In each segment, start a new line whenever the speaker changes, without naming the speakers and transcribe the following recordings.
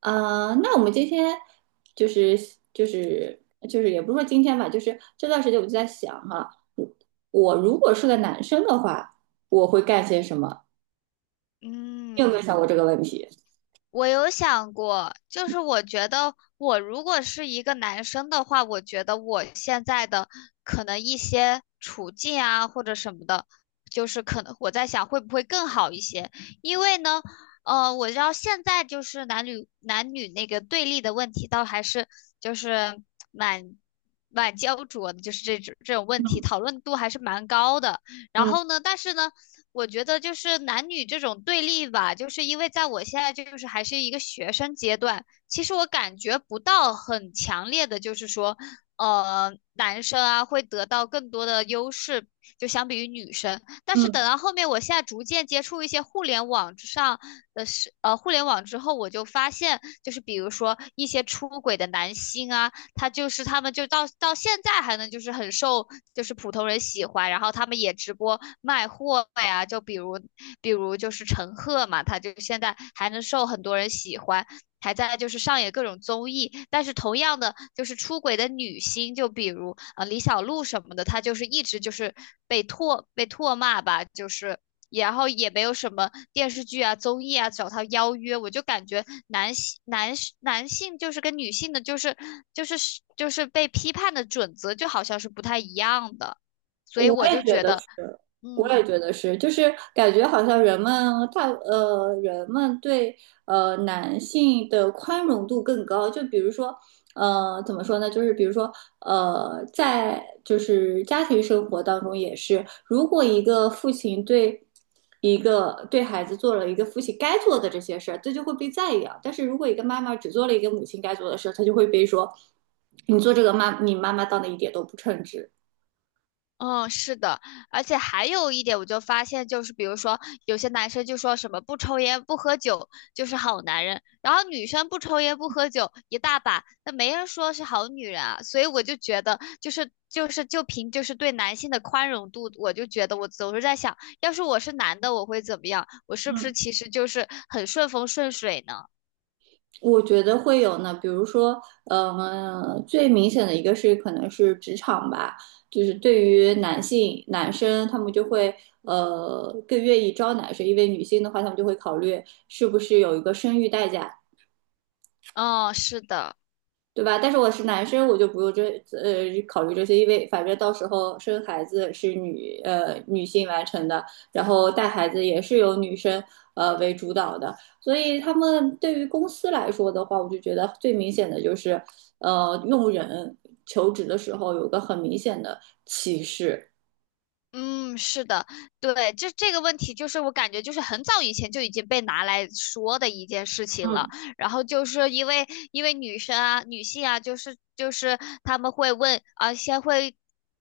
啊，那我们今天就是就是也不是说今天吧，就是这段时间我就在想哈，我如果是个男生的话，我会干些什么？你有没有
嗯，
想过这个问题？
我有想过，就是我觉得我如果是一个男生的话，我觉得我现在的可能一些处境啊或者什么的，就是可能我在想会不会更好一些。因为呢，我知道现在就是男女那个对立的问题，倒还是就是蛮蛮焦灼的，就是这种问题讨论度还是蛮高的。然
嗯
后呢，但是呢。我觉得就是男女这种对立吧，就是因为在我现在就是还是一个学生阶段，其实我感觉不到很强烈的。就是说，男生啊会得到更多的优势，就相比于女生。但是
嗯。
等到后面，我现在逐渐接触一些互联网之上的是，互联网之后，我就发现，就是比如说一些出轨的男星啊，他们就到现在还能就是很受就是普通人喜欢，然后他们也直播卖货呀，就比如就是陈赫嘛，他就现在还能受很多人喜欢。还在就是上演各种综艺，但是同样的就是出轨的女星，就比如李小璐什么的，她就是一直就是被唾骂吧，就是然后也没有什么电视剧啊、综艺啊找他邀约。我就感觉男性就是跟女性的，就是就是被批判的准则，就好像是不太一样的。所以
我
我
也
就
觉
觉
得
得，
是，我也
嗯，
觉得是，就是感觉好像人们对男性的宽容度更高，就比如说怎么说呢，就是比如说在就是家庭生活当中也是，如果一个父亲对一个对孩子做了一个父亲该做的这些事儿，这就会被赞扬；但是如果一个妈妈只做了一个母亲该做的事儿，她就会被说你做这个妈，你妈妈当的一点都不称职。
嗯，是的，而且还有一点，我就发现，就是比如说，有些男生就说什么不抽烟不喝酒就是好男人，然后女生不抽烟不喝酒一大把，那没人说是好女人啊。所以我就觉得，就凭就是对男性的宽容度，我就觉得我总是在想，要是我是男的，我会怎么样？我是不是
嗯。
其实就是很顺风顺水呢？
我觉得会有呢，比如说，最明显的一个是可能是职场吧，就是对于男生，他们就会更愿意招男生，因为女性的话，他们就会考虑是不是有一个生育代价，
嗯，是的。
对吧？但是我是男生，我就不用考虑这些，因为反正到时候生孩子是女性完成的，然后带孩子也是由女生为主导的，所以他们对于公司来说的话，我就觉得最明显的就是用人求职的时候有个很明显的歧视。
嗯，是的，对，就这个问题，就是我感觉就是很早以前就已经被拿来说的一件事情了。
嗯。
然后就是因为女生啊、女性啊，就是就是他们会问啊，先会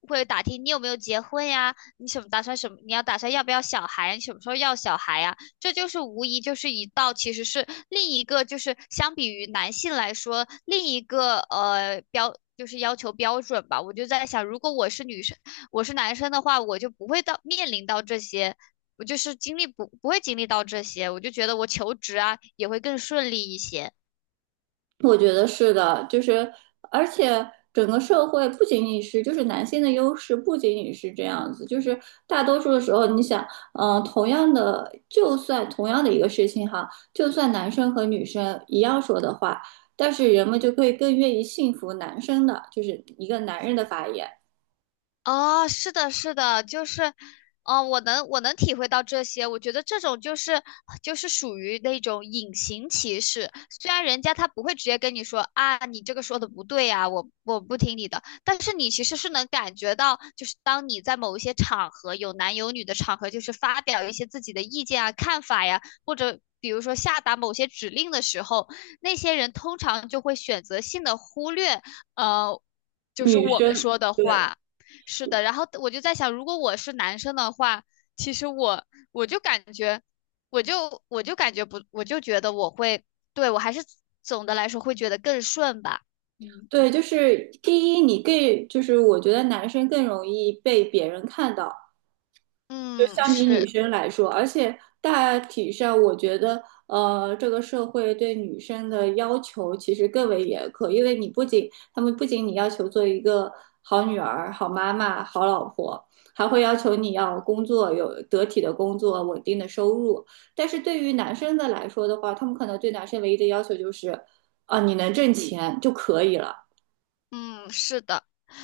会打听你有没有结婚呀，你什么打算什么，你要打算要不要小孩，你什么时候要小孩呀？这就是无疑就是一道，其实是另一个就是相比于男性来说，另一个标。就是要求标准吧，我就在想，如果我是女生。我是男生的话，我就不会到面临到这些，我就是经历不会经历到这些，我就觉得我求职啊也会更顺利一些。
我觉得是的，就是而且整个社会不仅仅是就是男性的优势，不仅仅是这样子，就是大多数的时候，你想，同样的，就算同样的一个事情哈，就算男生和女生一样说的话，但是人们就会更愿意信服男生的，就是一个男人的发言，
哦，是的，是的，就是，哦，我能体会到这些。我觉得这种就是就是属于那种隐形歧视，虽然人家他不会直接跟你说啊，你这个说的不对呀、我不听你的，但是你其实是能感觉到，就是当你在某一些场合有男有女的场合，就是发表一些自己的意见啊、看法呀，或者。比如说下达某些指令的时候，那些人通常就会选择性的忽略，呃，就是
女
我们
生。
说的
对。
话。是的，然后我就在想，如果我是男生的话，其实我就感觉，我就感觉不，我就觉得我会，对，我还是总的来说会觉得更顺吧。嗯，
对，就是第一，你更就是我觉得男生更容易被别人看到，就
嗯，
相比女
是。
生来说，而且大体上，我觉得，这个社会对女生的要求其实更为严苛，因为你不仅他们不仅你要求做一个好女儿、好妈妈、好老婆，还会要求你要工作有得体的工作、稳定的收入。但是对于男生的来说的话，他们可能对男生唯一的要求就是，啊、你能挣钱就可以了。
嗯，是的，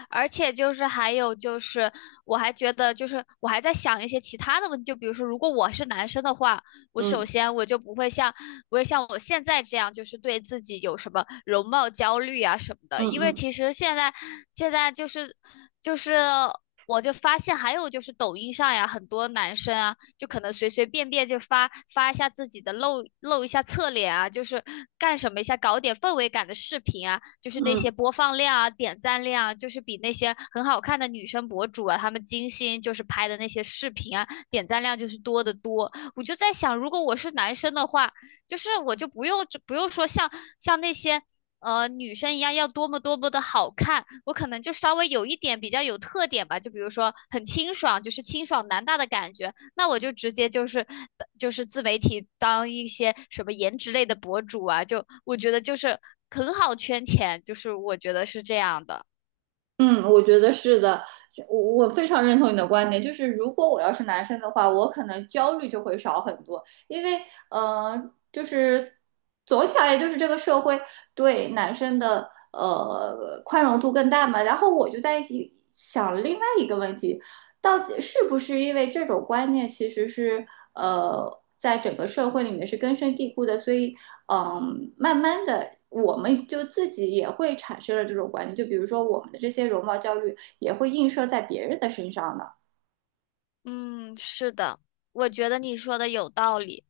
而且就是还有就是，我还觉得就是我还在想一些其他的问题，就比如说，如果我是男生的话，我首
嗯
先我就不会像我现在这样，就是对自己有什么容貌焦虑啊什么的，
嗯
因为
嗯
其实现在就是就是。我就发现还有就是抖音上呀，很多男生啊，就可能随随便便就发一下自己的露一下侧脸啊，就是干什么一下，搞点氛围感的视频啊，就是那
嗯。
些播放量啊、点赞量啊，就是比那些很好看的女生博主啊，她们精心就是拍的那些视频啊，点赞量就是多得多。我就在想，如果我是男生的话，就是我就不用说像那些女生一样要多么多么的好看，我可能就稍微有一点比较有特点吧，就比如说很清爽，就是清爽男大的感觉，那我就直接就是就是自媒体当一些什么颜值类的博主啊，就我觉得就是很好圈钱，就是我觉得是这样的。
嗯，我觉得是的，我我非常认同你的观点。就是如果我要是男生的话，我可能焦虑就会少很多，因为就是总体而言，就是这个社会对男生的宽容度更大嘛。然后我就在想另外一个问题，到底是不是因为这种观念其实是在整个社会里面是根深蒂固的，所以嗯，慢慢的，我们就自己也会产生了这种观念，就比如说我们的这些容貌焦虑也会映射在别人的身上呢，
嗯，是的，我觉得你说的有道理。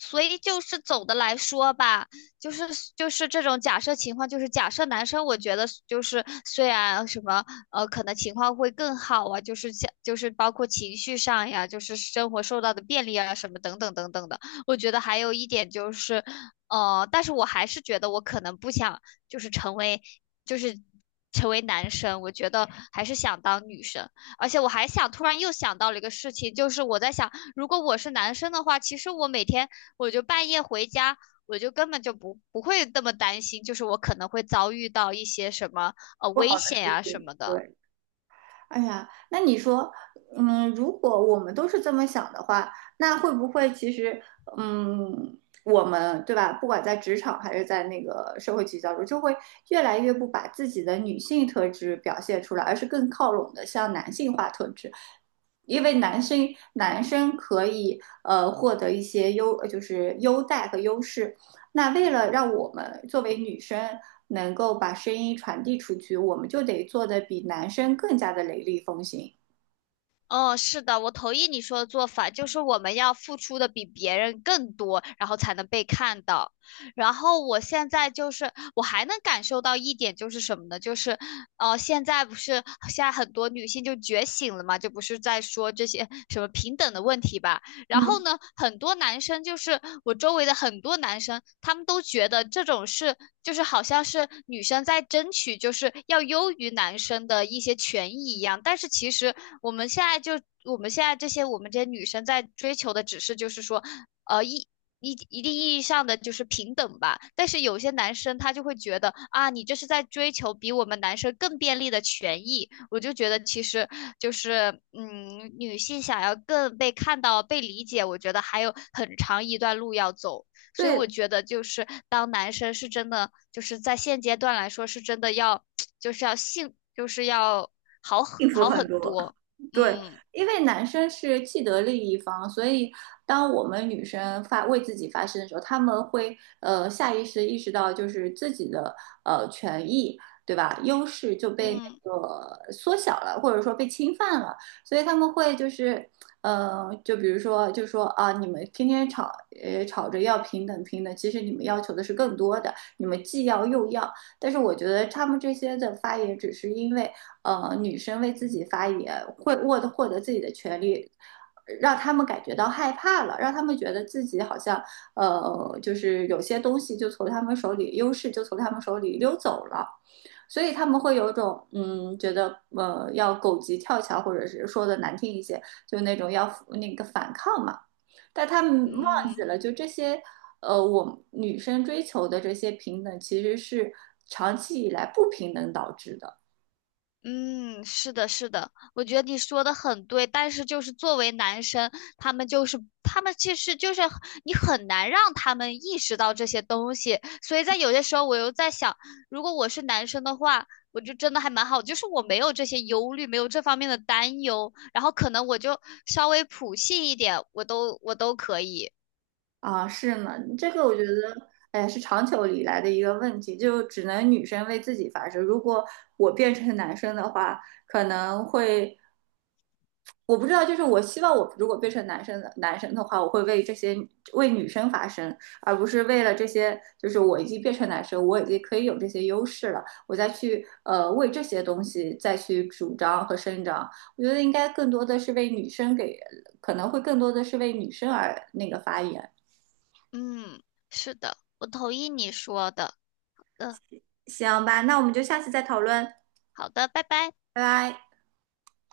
所以就是总的来说吧，就是就是这种假设情况，就是假设男生，我觉得就是虽然什么可能情况会更好啊，就是像就是包括情绪上呀，就是生活受到的便利啊，什么等等等等的。我觉得还有一点就是，但是我还是觉得我可能不想就是成为就是成为男生，我觉得还是想当女生。而且我还想，突然又想到了一个事情，就是我在想，如果我是男生的话，其实我每天我就半夜回家，我就根本就不会那么担心，就是我可能会遭遇到一些什么
不
危
好的
险
事
啊什
情。
么的。
对，哎呀，那你说，嗯，如果我们都是这么想的话，那会不会其实，嗯，我们对吧？不管在职场还是在那个社会聚焦中，就会越来越不把自己的女性特质表现出来，而是更靠拢的向男性化特质。因为男生可以获得一些就是优待和优势。那为了让我们作为女生能够把声音传递出去，我们就得做的比男生更加的雷厉风行，
哦，是的，我同意你说的做法，就是我们要付出的比别人更多，然后才能被看到。然后我现在就是，我还能感受到一点就是什么呢？就是，哦，现在不是现在很多女性就觉醒了嘛，就不是在说这些什么平等的问题吧？然
嗯，
后呢，很多男生就是我周围的很多男生，他们都觉得这种事就是好像是女生在争取就是要优于男生的一些权益一样，但是其实我们现在就我们现在这些我们这些女生在追求的只是就是说。呃，一一一定意义上的就是平等吧。但是有些男生他就会觉得啊，你这是在追求比我们男生更便利的权益。我就觉得其实就是嗯，女性想要更被看到、被理解，我觉得还有很长一段路要走。所以我
对，
觉得就是当男生是真的就是在现阶段来说是真的要 就是要性就是要好很
幸福
好
很
很
多。
多。
对，
嗯
因为男生是既得利益方，所以当我们女生发为自己发声的时候，他们会下意识意识到就是自己的权益，对吧？优势就被
嗯
那个缩小了，或者说被侵犯了，所以他们会就是就比如说就说啊，你们天天吵着要平等平等，其实你们要求的是更多的，你们既要又要，但是我觉得他们这些的发言只是因为。女生为自己发言，会获得自己的权利，让他们感觉到害怕了，让他们觉得自己好像就是有些东西就从他们手里优势就从他们手里溜走了。所以他们会有一种嗯，觉得要狗急跳墙，或者是说的难听一些，就那种要那个反抗嘛。但他们忘记
嗯。
了，就这些我女生追求的这些平等，其实是长期以来不平等导致的。
嗯，是的，是的，我觉得你说的很对，但是就是作为男生，他们其实就是你很难让他们意识到这些东西，所以在有些时候我又在想，如果我是男生的话，我就真的还蛮好，就是我没有这些忧虑，没有这方面的担忧，然后可能我就稍微普信一点，我都可以。
啊，是呢，这个我觉得，哎，是长久以来的一个问题，就只能女生为自己发声。如果我变成男生的话，可能会，我不知道，就是我希望我如果变成男生的的话，我会为这些为女生发声，而不是为了这些，就是我已经变成男生，我已经可以有这些优势了，我再去为这些东西再去主张和伸张。我觉得应该更多的是为女生给，可能会更多的是为女生而那个发言。
嗯，是的，我同意你说的。嗯，
行吧，那我们就下次再讨论，
好的，拜拜。
拜拜。